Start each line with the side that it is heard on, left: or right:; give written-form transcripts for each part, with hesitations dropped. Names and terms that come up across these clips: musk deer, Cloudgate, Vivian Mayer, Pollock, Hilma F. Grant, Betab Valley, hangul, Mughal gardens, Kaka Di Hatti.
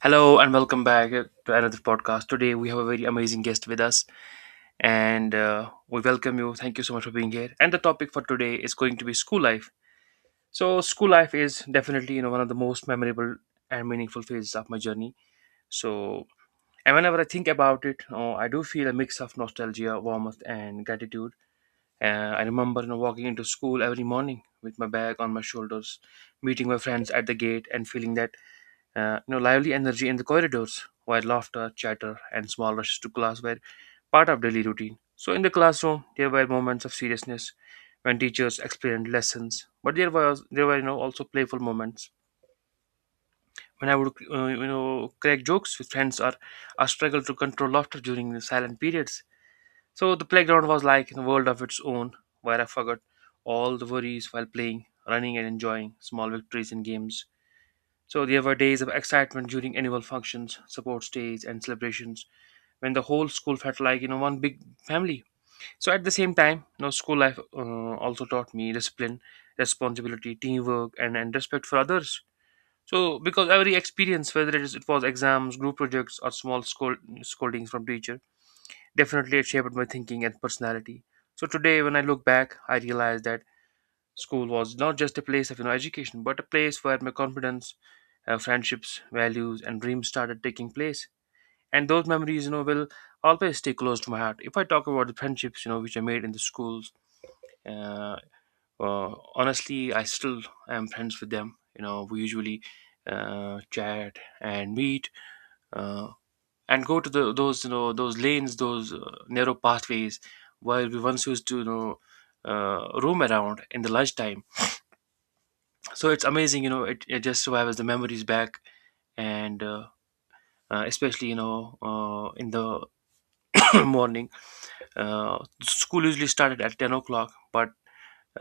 right: Hello and welcome back to another podcast. Today we have a very amazing guest with us, and we welcome you. Thank you so much for being here. And the topic for today is going to be school life. So school life is definitely one of the most memorable and meaningful phases of my journey. So and whenever I think about it, oh, I do feel a mix of nostalgia, warmth, and gratitude. I remember walking into school every morning with my bag on my shoulders, meeting my friends at the gate, and feeling that lively energy in the corridors, while laughter, chatter, and small rushes to class were part of daily routine. So in the classroom, there were moments of seriousness when teachers explained lessons, but there were also playful moments when I would crack jokes with friends, or I struggled to control laughter during the silent periods. So the playground was like a world of its own, where I forgot all the worries while playing, running, and enjoying small victories in games. So there were days of excitement during annual functions, sports days, and celebrations when the whole school felt like one big family. So at the same time, you know, school life also taught me discipline, responsibility, teamwork, and respect for others. So because every experience, whether it was exams, group projects, or scoldings from teacher, definitely it shaped my thinking and personality. So today, when I look back, I realize that school was not just a place of education, but a place where my confidence, friendships, values, and dreams started taking place. And those memories, will always stay close to my heart. If I talk about the friendships, which I made in the schools, uh, honestly, I still am friends with them. You know, we usually chat and meet uh, and go to the those you know those lanes, those narrow pathways, where we once used to roam around in the lunchtime. So it's amazing. It just survives the memories back, and especially in the morning, uh, school usually started at 10 o'clock, but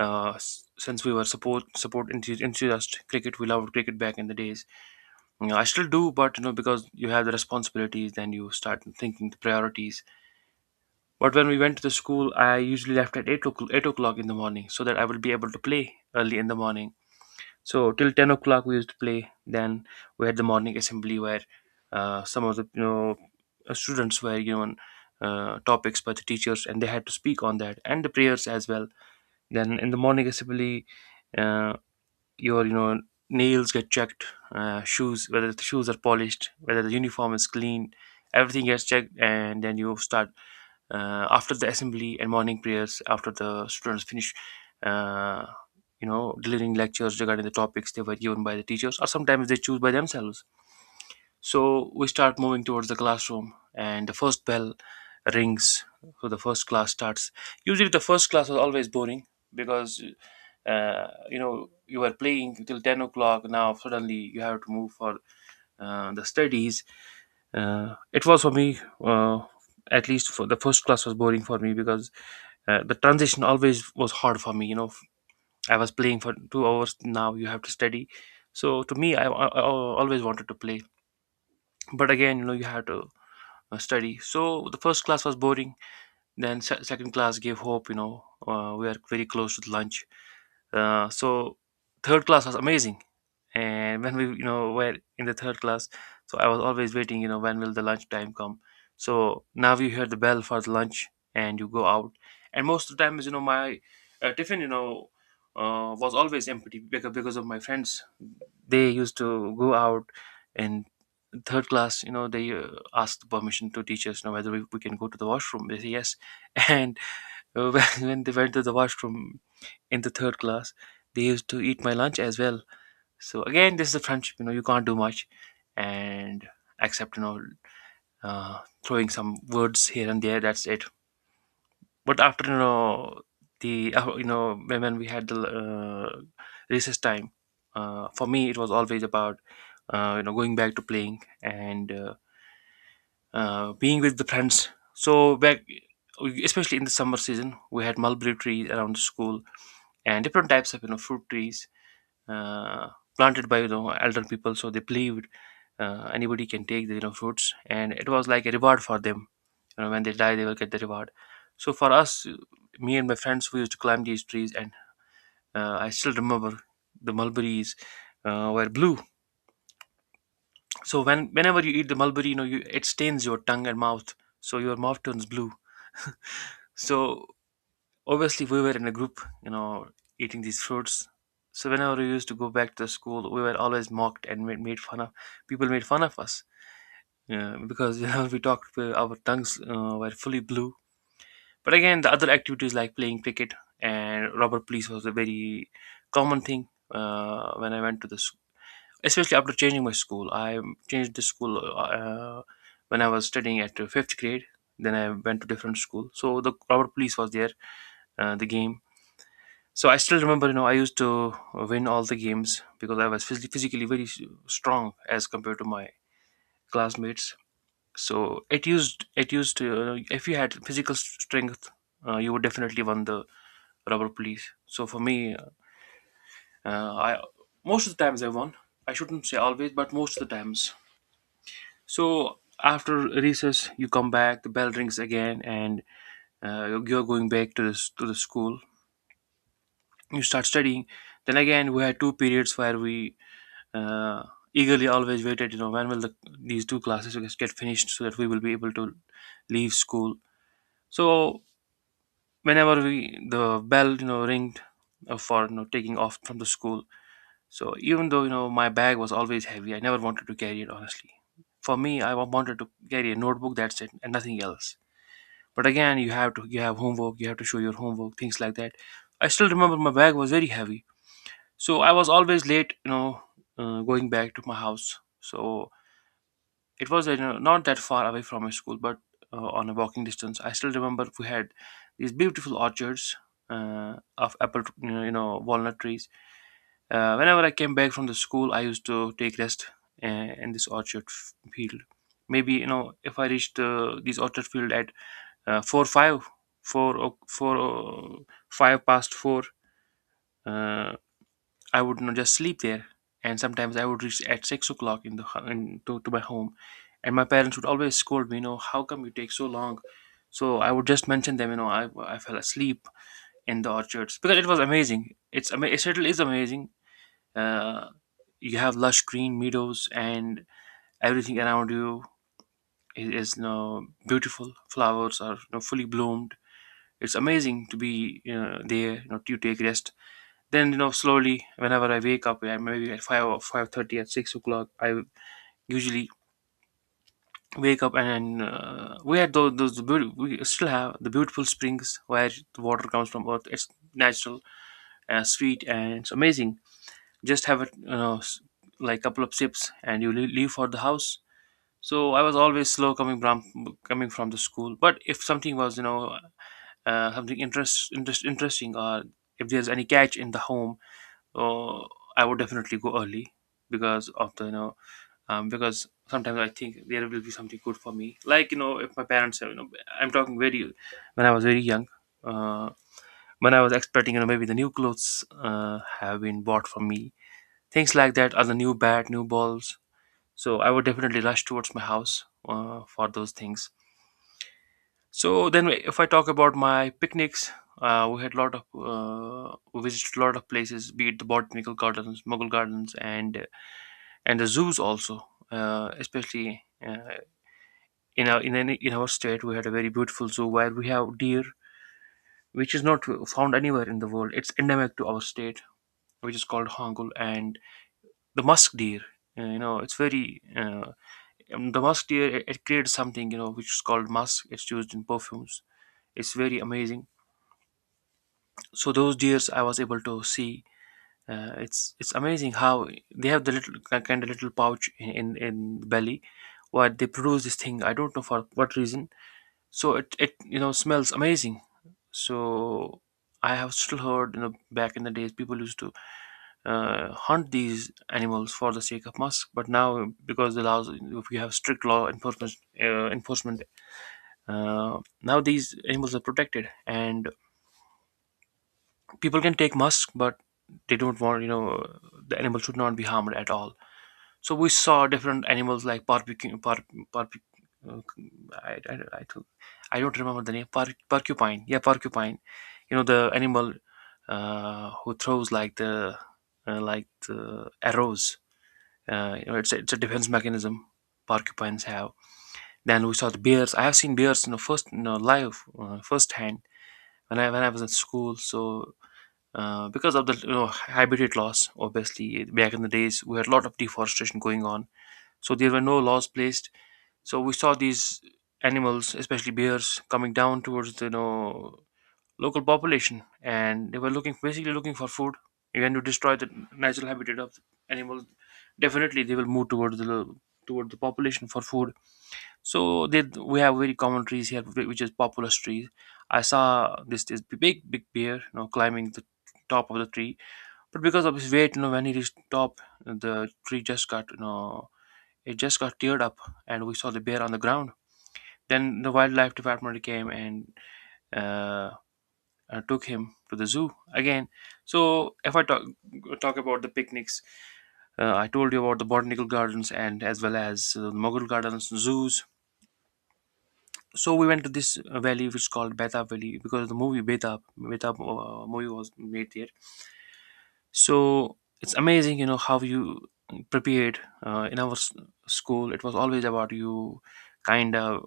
right: since we were enthusiast cricket. We loved cricket back in the days. You know, I still do, but because you have the responsibilities, then you start thinking the priorities. But when we went to the school, I usually left at 8 o'clock, 8 o'clock in the morning, so that I would be able to play early in the morning. So till 10 o'clock we used to play. Then we had the morning assembly where some of the students were given topics by the teachers, and they had to speak on that, and the prayers as well. Then in the morning assembly, uh, your nails get checked, shoes, whether the shoes are polished, whether the uniform is clean, everything gets checked, and then you start after the assembly and morning prayers, after the students finish uh, delivering lectures regarding the topics they were given by the teachers, or sometimes they choose by themselves. So we start moving towards the classroom, and the first bell rings. So the first class starts. Usually the first class was always boring because you were playing till 10 o'clock, now suddenly you have to move for the studies. It was for me, at least for the first class was boring for me because the transition always was hard for me. You know, I was playing for 2 hours. Now you have to study. So to me, I always wanted to play, but again, you know, you have to study. So the first class was boring. Then second class gave hope. You know, we are very close to the lunch. So third class was amazing, and when we were in the third class, so I was always waiting, you know, when will the lunch time come. So now you hear the bell for the lunch and you go out, and most of the times my tiffin was always empty because of my friends. They used to go out in third class, you know, they asked permission to teachers, you know, whether we can go to the washroom, they say yes and when they went to the washroom in the third class, they used to eat my lunch as well. So again, this is a friendship. You know, you can't do much, and except uh, throwing some words here and there. That's it. But after the you know when we had the recess time, for me it was always about going back to playing, and being with the friends. So back, especially in the summer season, we had mulberry trees around the school, and different types of fruit trees. Uh, Planted by elder people, so they believed anybody can take the fruits, and it was like a reward for them, you know, when they die they will get the reward. So for us, me and my friends, we used to climb these trees, and I still remember the mulberries were blue. So whenever you eat the mulberry, you know, it stains your tongue and mouth, so your mouth turns blue. So obviously we were in a group, you know, eating these fruits. So whenever we used to go back to the school, we were always mocked and made fun of. People made fun of us, because you know, we talked, our tongues were fully blue. But again, the other activities like playing cricket and rubber police was a very common thing when I went to the school. Especially after changing my school, I changed the school when I was studying at the fifth grade. Then I went to different school, so the rubber police was there, the game. So I still remember, you know, I used to win all the games because I was physically very strong as compared to my classmates. So it used if you had physical strength, you would definitely won the rubber police. So for me, I most of the times I won. I shouldn't say always, but most of the times. So after recess, you come back. The bell rings again, and you're going back to to the school. You start studying. Then again, we had two periods where we uh, eagerly always waited. You know, when will these two classes get finished so that we will be able to leave school. So whenever we the bell ringed for taking off from the school, so even though my bag was always heavy, I never wanted to carry it honestly. For me, I wanted to carry a notebook, that's it and nothing else. But again, you have to, you have homework, you have to show your homework, things like that. I still remember my bag was very heavy, so I was always late, you know, going back to my house. So it was not that far away from my school, but on a walking distance. I still remember we had these beautiful orchards of apple, walnut trees. Whenever I came back from the school, I used to take rest in this orchard field. Maybe, you know, if I reached this orchard field at four five, five past four. Uh, I would not just sleep there, and sometimes I would reach at 6 o'clock in the ho- in, to my home, and my parents would always scold me, you know, how come you take so long? So I would just mention them, you know, I fell asleep in the orchards because it was amazing. It certainly is amazing. Uh, you have lush green meadows, and everything around you is beautiful. Flowers are fully bloomed. It's amazing to be there. You know, you take rest, then slowly, whenever I wake up, yeah, maybe at 5 or 5:30, at 6 o'clock, I usually wake up and we had we still have the beautiful springs where the water comes from earth. It's natural, sweet, and it's amazing. Just have it, like couple of sips, and you leave for the house. So I was always slow coming from the school. But if something was, something interesting, or if there's any catch in the home, uh, I would definitely go early because of the you know because sometimes I think there will be something good for me. Like, you know, if my parents have, you know, I'm talking very, when I was very young, uh, when I was expecting, you know, maybe the new clothes have been bought for me, things like that, are the new balls. So I would definitely rush towards my house for those things. So then, if I talk about my picnics, we had a lot of we visited a lot of places, be it the botanical gardens, Mughal gardens, and the zoos also, especially in our in our state we had a very beautiful zoo where we have deer which is not found anywhere in the world. It's endemic to our state, which is called hangul. And the musk deer, you know it's very the musk deer, it creates something, you know, which is called musk. It's used in perfumes. It's very amazing. So those deers I was able to see. It's amazing how they have the little kind of little pouch in in the belly where they produce this thing. I don't know for what reason. So it you know, smells amazing. So I have still heard, you know, back in the days people used to hunt these animals for the sake of musk. But now because the laws, if you have strict law enforcement, now these animals are protected, and people can take musk, but they don't want, you know, the animal should not be harmed at all. So we saw different animals like barbecue, bar, barbe- uh, I, I, I, don't I don't remember the name. Porcupine, yeah, porcupine. You know, the animal, who throws like the, like the arrows. You know, it's a defense mechanism porcupines have. Then we saw the bears. I have seen bears in the first, you know, live, firsthand, when I was in school. So because of the, you know, habitat loss, obviously back in the days we had a lot of deforestation going on, so there were no laws placed. So we saw these animals, especially bears, coming down towards the, you know, local population, and they were looking, basically looking for food. When you destroy the natural habitat of animals, definitely they will move towards the toward the population for food. So they, we have very common trees here, which is populous trees. I saw this big bear, you know, climbing the top of the tree. But because of his weight, you know, when he reached top, the tree just got, you know, it just got teared up, and we saw the bear on the ground. Then the wildlife department came and uh, took him to the zoo again. So if I talk about the picnics, I told you about the botanical gardens, and as well as the Mughal gardens, zoos. So we went to this valley which is called Betab Valley, because the movie Betab movie was made there. So it's amazing, you know, how you prepared school. It was always about you kind of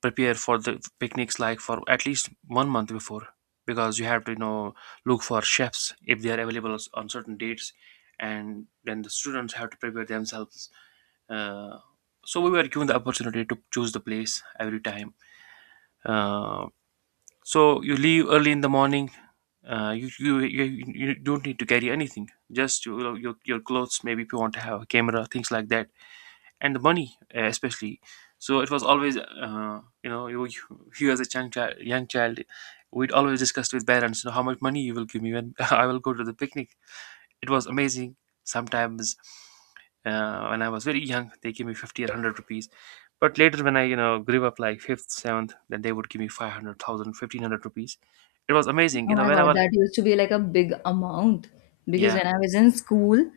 right: prepare for the picnics like for at least 1 month before, because you have to, you know, look for chefs if they are available on certain dates. And then the students have to prepare themselves. uh, so we were given the opportunity to choose the place every time. uh, so you leave early in the morning. You, You don't need to carry anything, just, you know, your clothes, maybe if you want to have a camera, things like that, and the money, especially. So it was always, you, you as a young young child, we'd always discuss with parents, you know, how much money you will give me when I will go to the picnic. It was amazing sometimes. When I was very young, they gave me 50 or 100 rupees. But later, when I, you know, grew up, like fifth, seventh, then they would give me 500,000, 1,500 rupees. It was amazing, you
left: Oh
right: know,
left: my God,
right: whenever.
left: that used to be like a big amount because
right: Yeah.
left: when I was in school,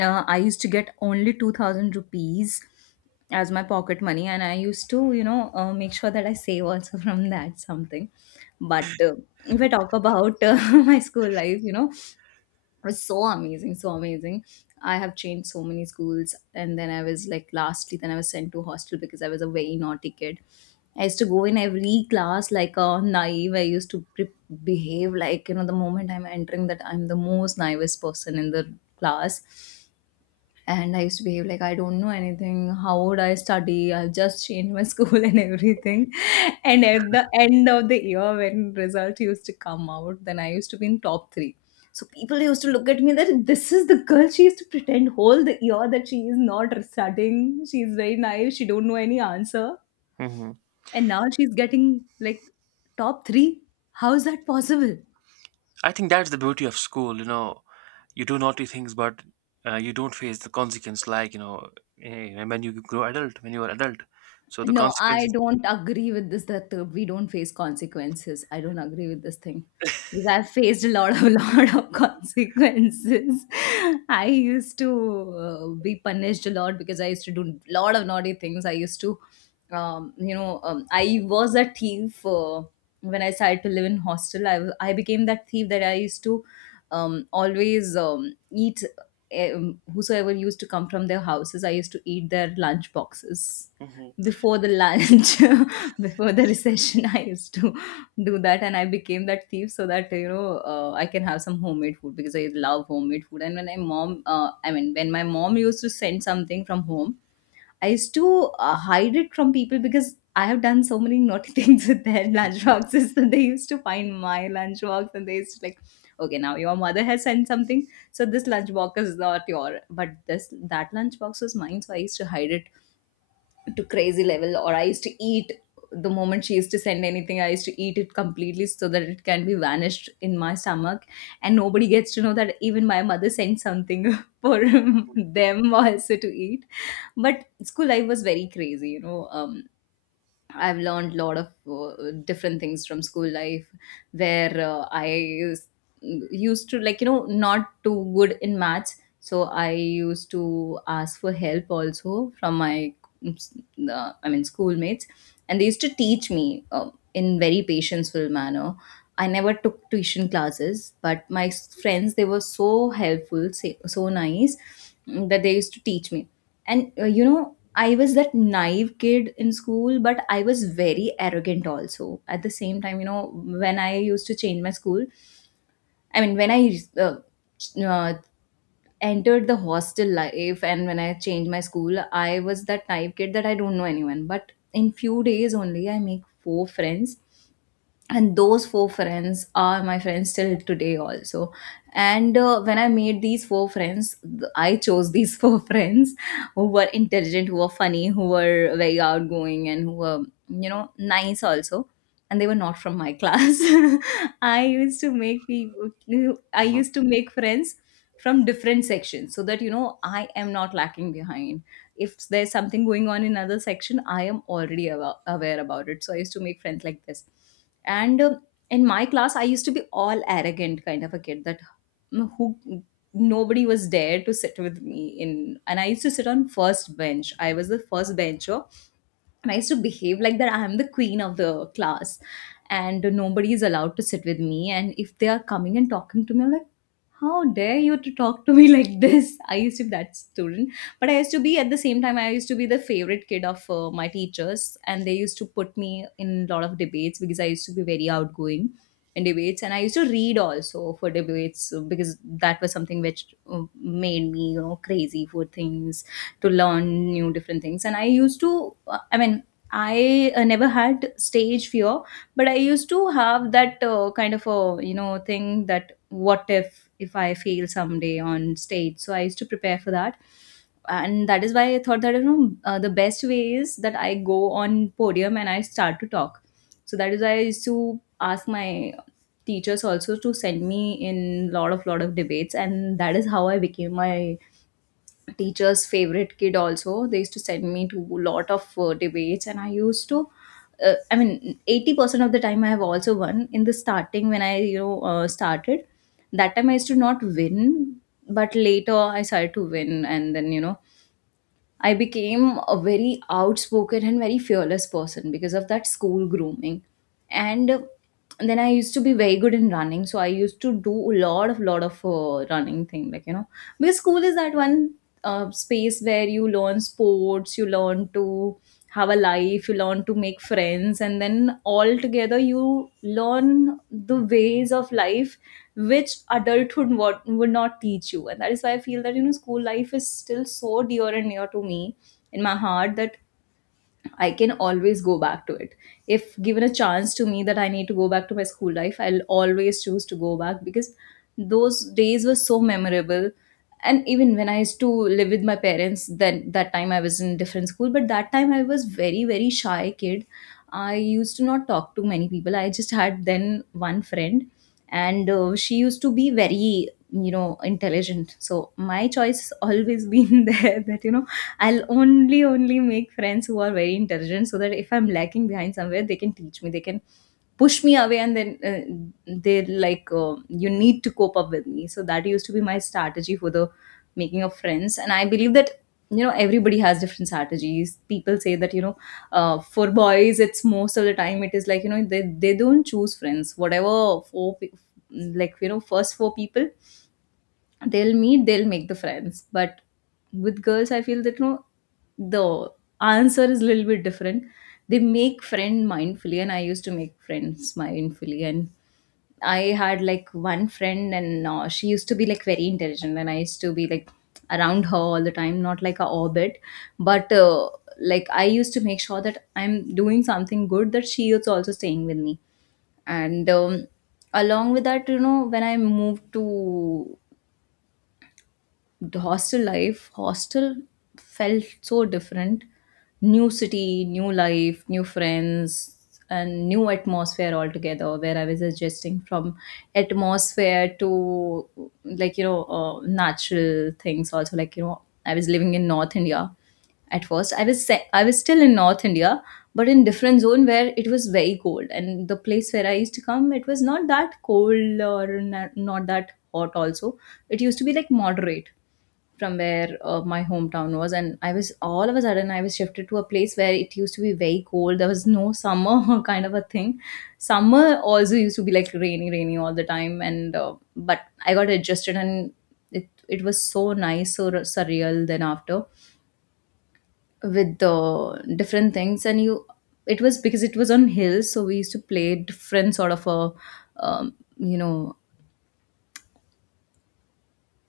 left: I used to get only 2000 rupees as my pocket money, and I used to, make sure that I save also from that something. But if I talk about my school life was so amazing, so amazing. I have changed so many schools, and then I was like, lastly, then I was sent to hostel because I was a very naughty kid. I used to go in every class like a naive. I used to pre- Behave like, you know, the moment I'm entering, that I'm the most naivest person in the class, and I used to behave like I don't know anything. How would I study? I've just changed my school and everything. And at the end of the year, when result used to come out, then I used to be in top three. So people used to look at me that this is the girl, she used to pretend whole the year that she is not studying. She is very naive. She don't know any answer,
right: Hmm.
left: and now she's getting like top three. How is that possible?
right: I think that's the beauty of school, you know, you do naughty things, but you don't face the consequence, like, you know, when you grow adult, when you are adult, so the
left: No, I
right: consequences.
left: don't agree with this that we don't face consequences. I don't agree with this thing because I've faced a lot of lot of consequences. I used to be punished a lot because I used to do a lot of naughty things. I used to, I was a thief when I started to live in hostel. I became that thief that I used to always eat. Whosoever used to come from their houses, I used to eat their lunch boxes
right: Mhm.
left: before the lunch, before the recession. I used to do that, and I became that thief so that, you know, I can have some homemade food because I love homemade food. And when my mom when my mom used to send something from home, I used to hide it from people because I have done so many naughty things with their lunch boxes that they used to find my lunch box and they used to like, okay, now your mother has sent something, so this lunch box is not your, but this that lunch box was mine, so I used to hide it to crazy level. Or I used to eat the moment she used to send anything, I used to eat it completely so that it can be vanished in my stomach, and nobody gets to know that even my mother sent something for them also to eat. But school life was very crazy, you know. I've learned a lot of different things from school life, where used to like, you know, not too good in maths, so I used to ask for help also from my schoolmates, and they used to teach me in very patience full manner. I never took tuition classes, but friends, they were so helpful, so nice, that they used to teach me. And you know, I was that naive kid in school, but I was very arrogant also. At the same time, you know, when I used to change my school, I mean, when I uh, entered the hostel life, and when I changed my school, I was that naive kid that I don't know anyone. But in few days only, I make four friends, and those four friends are my friends till today also. And when I made these four friends, I chose these four friends who were intelligent, who were funny, who were very outgoing, and who were, you know, nice also. And they were not from my class. I
right: Mhm.
left: used to make friends from different sections so that, you know, I am not lacking behind. If there's something going on in another section, I am already aware about it, so I used to make friends like this. And in my class, I used to be all arrogant kind of a kid, that who, nobody was there to sit with me in, and I used to sit on first bench. I was the first bencher, and I used to behave like that I am the queen of the class and nobody is allowed to sit with me. And if they are coming and talking to me, I'm like, how dare you to talk to me like this? I used to be that student. But I used to be, at the same time, I used to be the favorite kid of my teachers. And they used to put me in a lot of debates because I used to be very outgoing in debates. And I used to read also for debates because that was something which made me, you know, crazy for things, to learn new different things. And I used to, I mean, I never had stage fear, but I used to have that kind of a, you know, thing that, what if I fail someday on stage. So I used to prepare for that, and that is why I thought that, you know, the best way is that I go on podium and I start to talk. So that is why I used to ask my teachers also to send me in lot of debates, and that is how I became my teacher's favorite kid also. They used to send me to a lot of debates, and I used to 80% of the time I have also won. In the starting, when I you know started, that time I used to not win, but later I started to win, and then, you know, I became a very outspoken and very fearless person because of that school grooming. And then I used to be very good in running, so I used to do a lot of running thing, like, you know, because school is that one space where you learn sports, you learn to have a life, you learn to make friends, and then all together you learn the ways of life which adulthood would not teach you. And that is why I feel that, you know, school life is still so dear and near to me in my heart, that I can always go back to it. If given a chance to me that I need to go back to my school life, I'll always choose to go back because those days were so memorable. And even when I used to live with my parents, then that time I was in different school, but that time I was very, very shy kid. I used to not talk to many people. I just had then one friend, and she used to be very, you know, intelligent. So my choice always been there, that, you know, I'll only make friends who are very intelligent, so that if I'm lacking behind somewhere, they can teach me, they can push me away. And then they're like, you need to cope up with me. So that used to be my strategy for the making of friends. And I believe that, you know, everybody has different strategies. People say that, you know, for boys, it's most of the time, it is like, you know, they don't choose friends. Whatever like, you know, first four people they'll meet, they'll make the friends. But with girls, I feel that, you know, the answer is a little bit different. They make friend mindfully, and I used to make friends mindfully. And I had like one friend, and she used to be like very intelligent, and I used to be like around her all the time, not like a orbit, but like, I used to make sure that I'm doing something good, that she is also staying with me. And along with that, you know, when I moved to the hostel life, hostel felt so different. New city, new life, new friends, and new atmosphere altogether, where I was adjusting from atmosphere to, like, you know, natural things also. Like, you know, I was living in north India. At first, I was still in north India, but in different zone where it was very cold, and the place where I used to come, it was not that cold or not that hot also. It used to be like moderate from where my hometown was. And I was all of a sudden, I was shifted to a place where it used to be very cold. There was no summer kind of a thing. Summer also used to be like rainy all the time. And But I got adjusted and it was so nice, so surreal. Then after, with the different things and you, it was because it was on hills, so we used to play different sort of a um, you know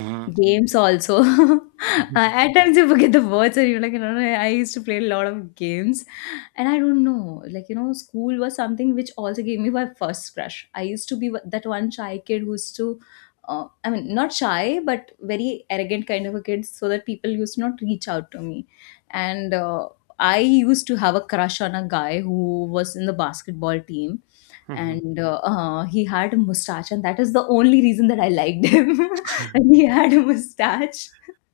right: Mhm.
left: games also. At times you forget the words and you're like, I used to play a lot of games. And I don't know, like, school was something which also gave me my first crush. I used to be that one shy kid who used to, I mean, not shy, but very arrogant kind of a kid, so that people used to not reach out to me. And I used to have a crush on a guy who was in the basketball team.
right: Mhm.
left: And he had a mustache, and that is the only reason that I liked him, that he had a mustache.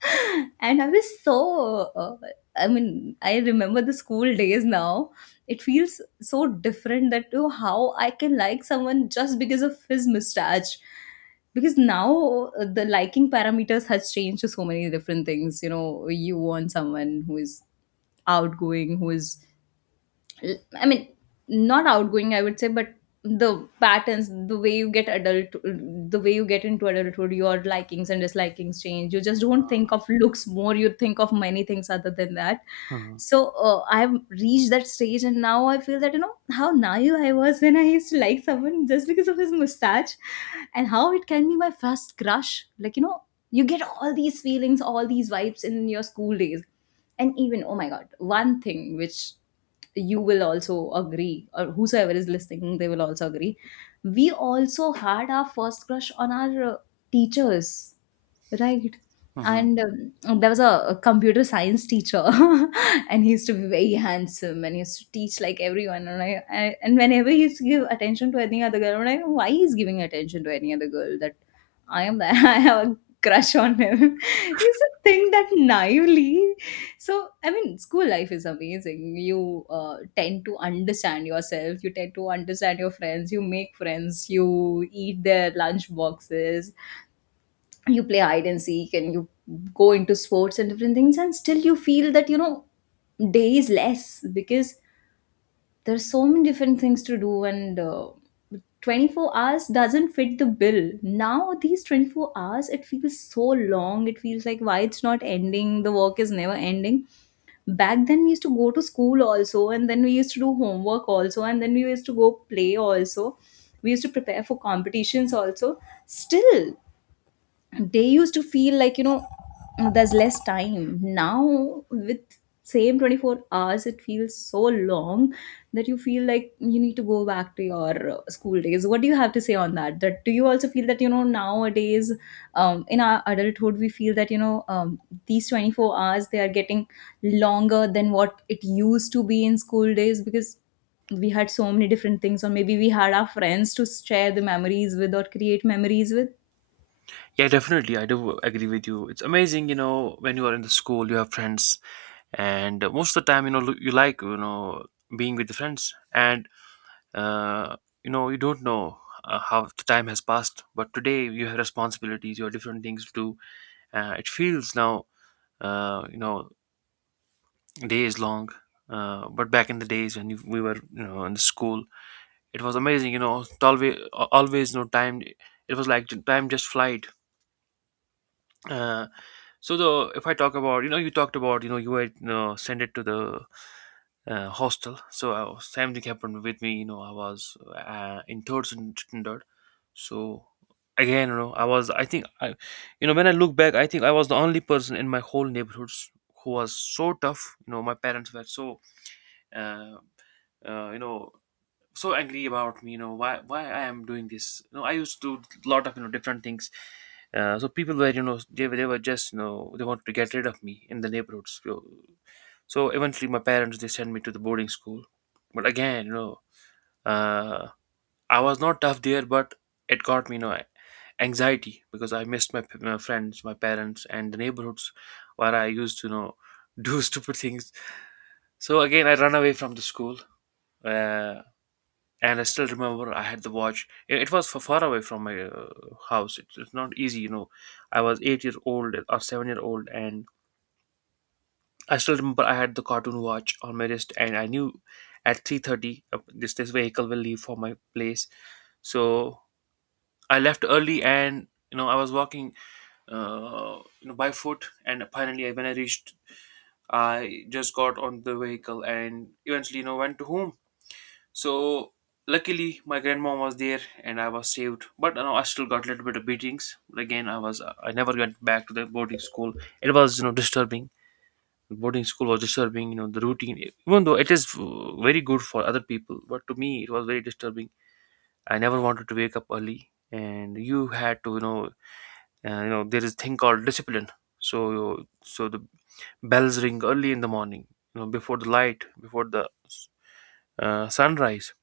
left: And I was so, I mean, I remember the school days now. It feels so different that, oh, how I can like someone just because of his mustache. Because now, the liking parameters has changed to so many different things. You know, you want someone who is outgoing, who is I mean, not outgoing, I would say, but the patterns, the way you get adult, the way you get into adulthood, your likings and dislikings change. You just don't think of looks more, you think of many things other than that.
right: Mhm.
left: So I've reached that stage, and now I feel that, you know, how naive I was when I used to like someone just because of his mustache. And how it can be my first crush, like, you know, you get all these feelings, all these vibes in your school days. And even, oh my god, one thing which you will also agree, or whosoever is listening, they will also agree, we also had our first crush on our teachers. Right.
right: Mhm.
left: And there was a computer science teacher, and he used to be very handsome, and he used to teach like everyone. And I and whenever he used to give attention to any other girl, I'm like, why he's giving attention to any other girl? That I am that, I have a crush on him. We used to think that naively. So I mean, school life is amazing. You tend to understand yourself. You tend to understand your friends. You make friends. You eat their lunch boxes, you play hide and seek, and you go into sports and different things, and still you feel that, you know, day is less because there's so many different things to do. And 24 hours doesn't fit the bill. Now these 24 hours, it feels so long. It feels like, why it's not ending? The work is never ending. Back then we used to go to school also, and then we used to do homework also, and then we used to go play also. We used to prepare for competitions also. Still they used to feel like, you know, there's less time now. With same 24 hours, it feels so long, that you feel like you need to go back to your school days. What do you have to say on that? That do you also feel that, you know, nowadays, in our adulthood, we feel that, you know, these 24 hours, they are getting longer than what it used to be in school days, because we had so many different things, or maybe we had our friends to share the memories with, or create memories with
right: Yeah, definitely, I do agree with you. It's amazing, you know, when you are in the school you have friends, and most of the time, you know, you like, you know, being with the friends. And uh, you know, you don't know how the time has passed. But today you have responsibilities, you have different things to do. It feels now, you know, days long. But back in the days when we were, you know, in the school, it was amazing. You know, always, always no time. It was like time just flight. Uh, so the, if I talk about, you know, you talked about, you know, you were, you know, sent it to the hostel. So I was, same thing happened with me. You know, I was in third standard. So again, you know, I was, I think I, you know, when I look back, I think I was the only person in my whole neighborhoods who was so tough. You know, my parents were so, Uh, you know, so angry about me. You know, why I am doing this. You know, I used to do a lot of, you know, different things. So people were, you know, they were just, you know, they wanted to get rid of me in the neighborhoods. So, so eventually my parents, they sent me to the boarding school. But again, you know, uh, I was not tough there, but it got me, you know, anxiety, because I missed my friends, my parents, and the neighborhoods where I used to, you know, do stupid things. So again, I run away from the school. uh, and I still remember I had the watch. It was for far away from my house. It's not easy, you know. I was 8 year old, or 7 year old, and I still remember I had the cartoon watch on my wrist, and I knew at 3:30, this this vehicle will leave for my place. So I left early, and you know, I was walking, you know, by foot, and finally when I reached, I just got on the vehicle and eventually, you know, went to home. So luckily, my grandma was there, and I was saved. But you know, I still got a little bit of beatings. But again, I was, I never went back to the boarding school. It was, you know, disturbing. Boarding school was disturbing. You know, the routine, even though it is very good for other people, but to me it was very disturbing. I never wanted to wake up early, and you had to, you know, you know, there is a thing called discipline. So so the bells ring early in the morning. You know, before the light, before the sunrise,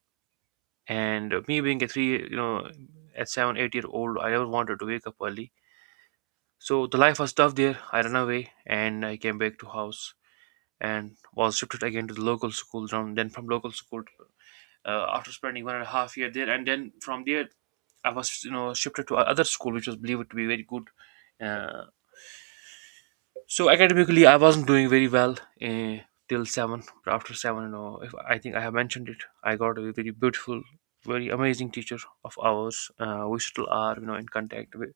right: and me being a three, you know, at 7, 8 year old, I never wanted to wake up early. So the life was tough there. I ran away and I came back to house, and was shifted again to the local school. From then, from local school, after spending one and a half year there, and then from there I was, you know, shifted to other school, which was believed to be very good. Uh, So academically, I wasn't doing very well uh, till seven. But after seven, you know, if I think I have mentioned it, I got a very beautiful, very amazing teacher of ours. We still are, you know, in contact with.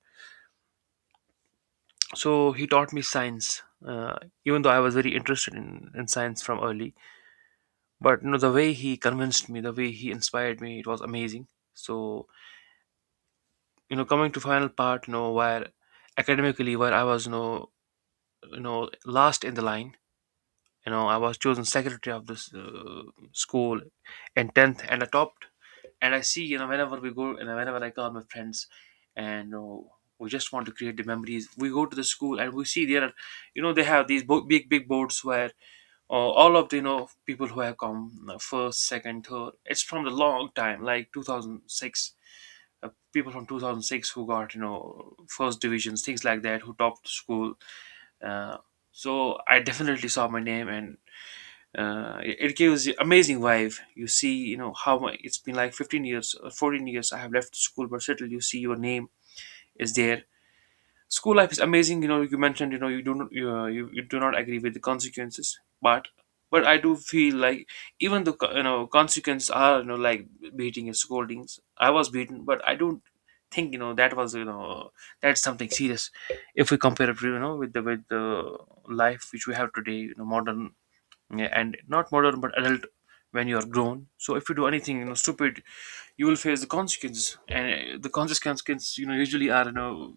right: So he taught me science. Even though I was very interested in science from early, but you know, the way he convinced me, the way he inspired me, it was amazing. So coming to final part, where academically where I was, last in the line. You know, I was chosen secretary of this school in 10th and I topped. And I see, you know, whenever we go and whenever I call my friends and, you know, we just want to create the memories. We go to the school and we see there are, you know, they have these big big boards where uh, all of the, you know, people who have come first, second, third, it's from the long time, like 2006. People from 2006 who got, you know, first divisions, things like that, who topped the school. uh, so I definitely saw my name, and it gives you amazing vibe. You see, you know, it's been like 15 years or 14 years I have left school, but still you see your name is there. School life is amazing. You know, you mentioned, you know, you do not, you do not agree with the consequences, but I do feel like even the you know, consequences are, you know, like beating and scoldings. I was beaten, but I don't think, you know, that was, you know, that's something serious if we compare it, you know, with the life which we have today, you know, modern, yeah, and not modern but adult. When you are grown, so if you do anything, you know, stupid, you will face the consequences. And the consequences, you know, usually are, you know,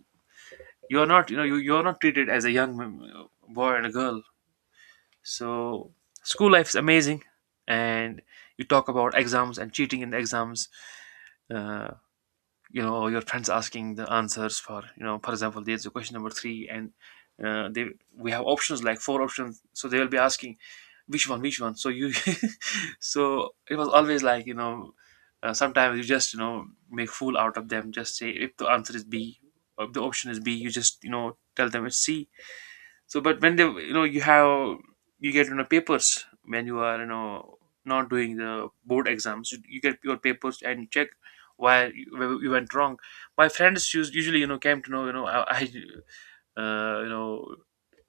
right: you're not, you know, you're not treated as a young boy and a girl. So school life is amazing. And you talk about exams and cheating in the exams. Uh, you know, your friends asking the answers for, you know, for example, there's a question number three and they we have options, like four options, so they will be asking which one, which one. So you so it was always like, you know, sometimes you just, you know, make fool out of them, just say if the answer is b, or if the option is b, you just, you know, tell them it's c. So, but when they, you know, you have, you get, you know, papers when you are, you know, not doing the board exams, you get your papers and you check why you, where you went wrong. My friends used, usually, you know, came to know, you know, I uh, you know,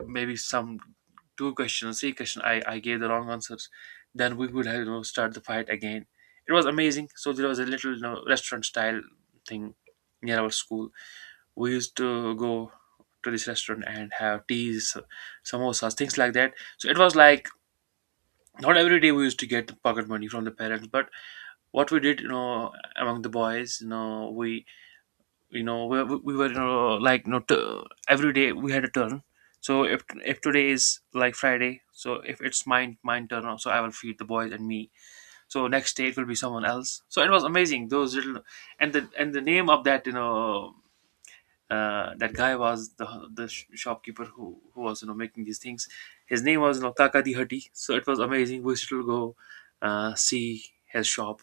right: maybe some two questions, three questions, I gave the wrong answers. Then we would have, you know, start the fight again. It was amazing. So there was a little, you know, restaurant style thing near our school. We used to go to this restaurant and have teas, samosas, things like that. So it was like not every day we used to get the pocket money from the parents, but what we did, you know, among the boys, you know, we, you know, we were, you know, like, you know, every day we had a turn. So if today is like Friday, so if it's mine turn, so I will feed the boys and me. So next day it will be someone else. So it was amazing. Those little. And the name of that, you know, that guy was the shopkeeper who was, you know, making these things. His name was, you know, Kaka Di Hatti, so it was amazing. We used go see his shop.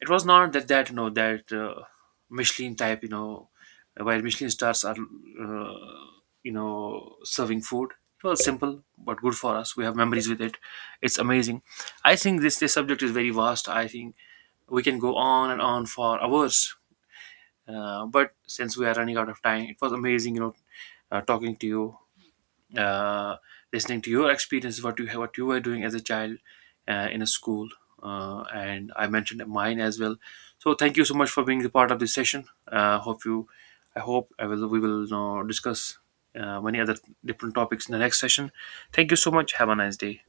right: It was not that you know, that Michelin type, you know, where Michelin stars are you know, serving food. It was simple but good for us. We have memories with it. It's amazing. I think this subject is very vast. I think we can go on and on for hours, but since we are running out of time, it was amazing, you know, talking to you, uh, listening to your experiences, what you were doing as a child in a school, and I mentioned mine as well. So thank you so much for being the part of this session. Hope you, I hope I will we will, you know, discuss many other different topics in the next session. Thank you so much. Have a nice day.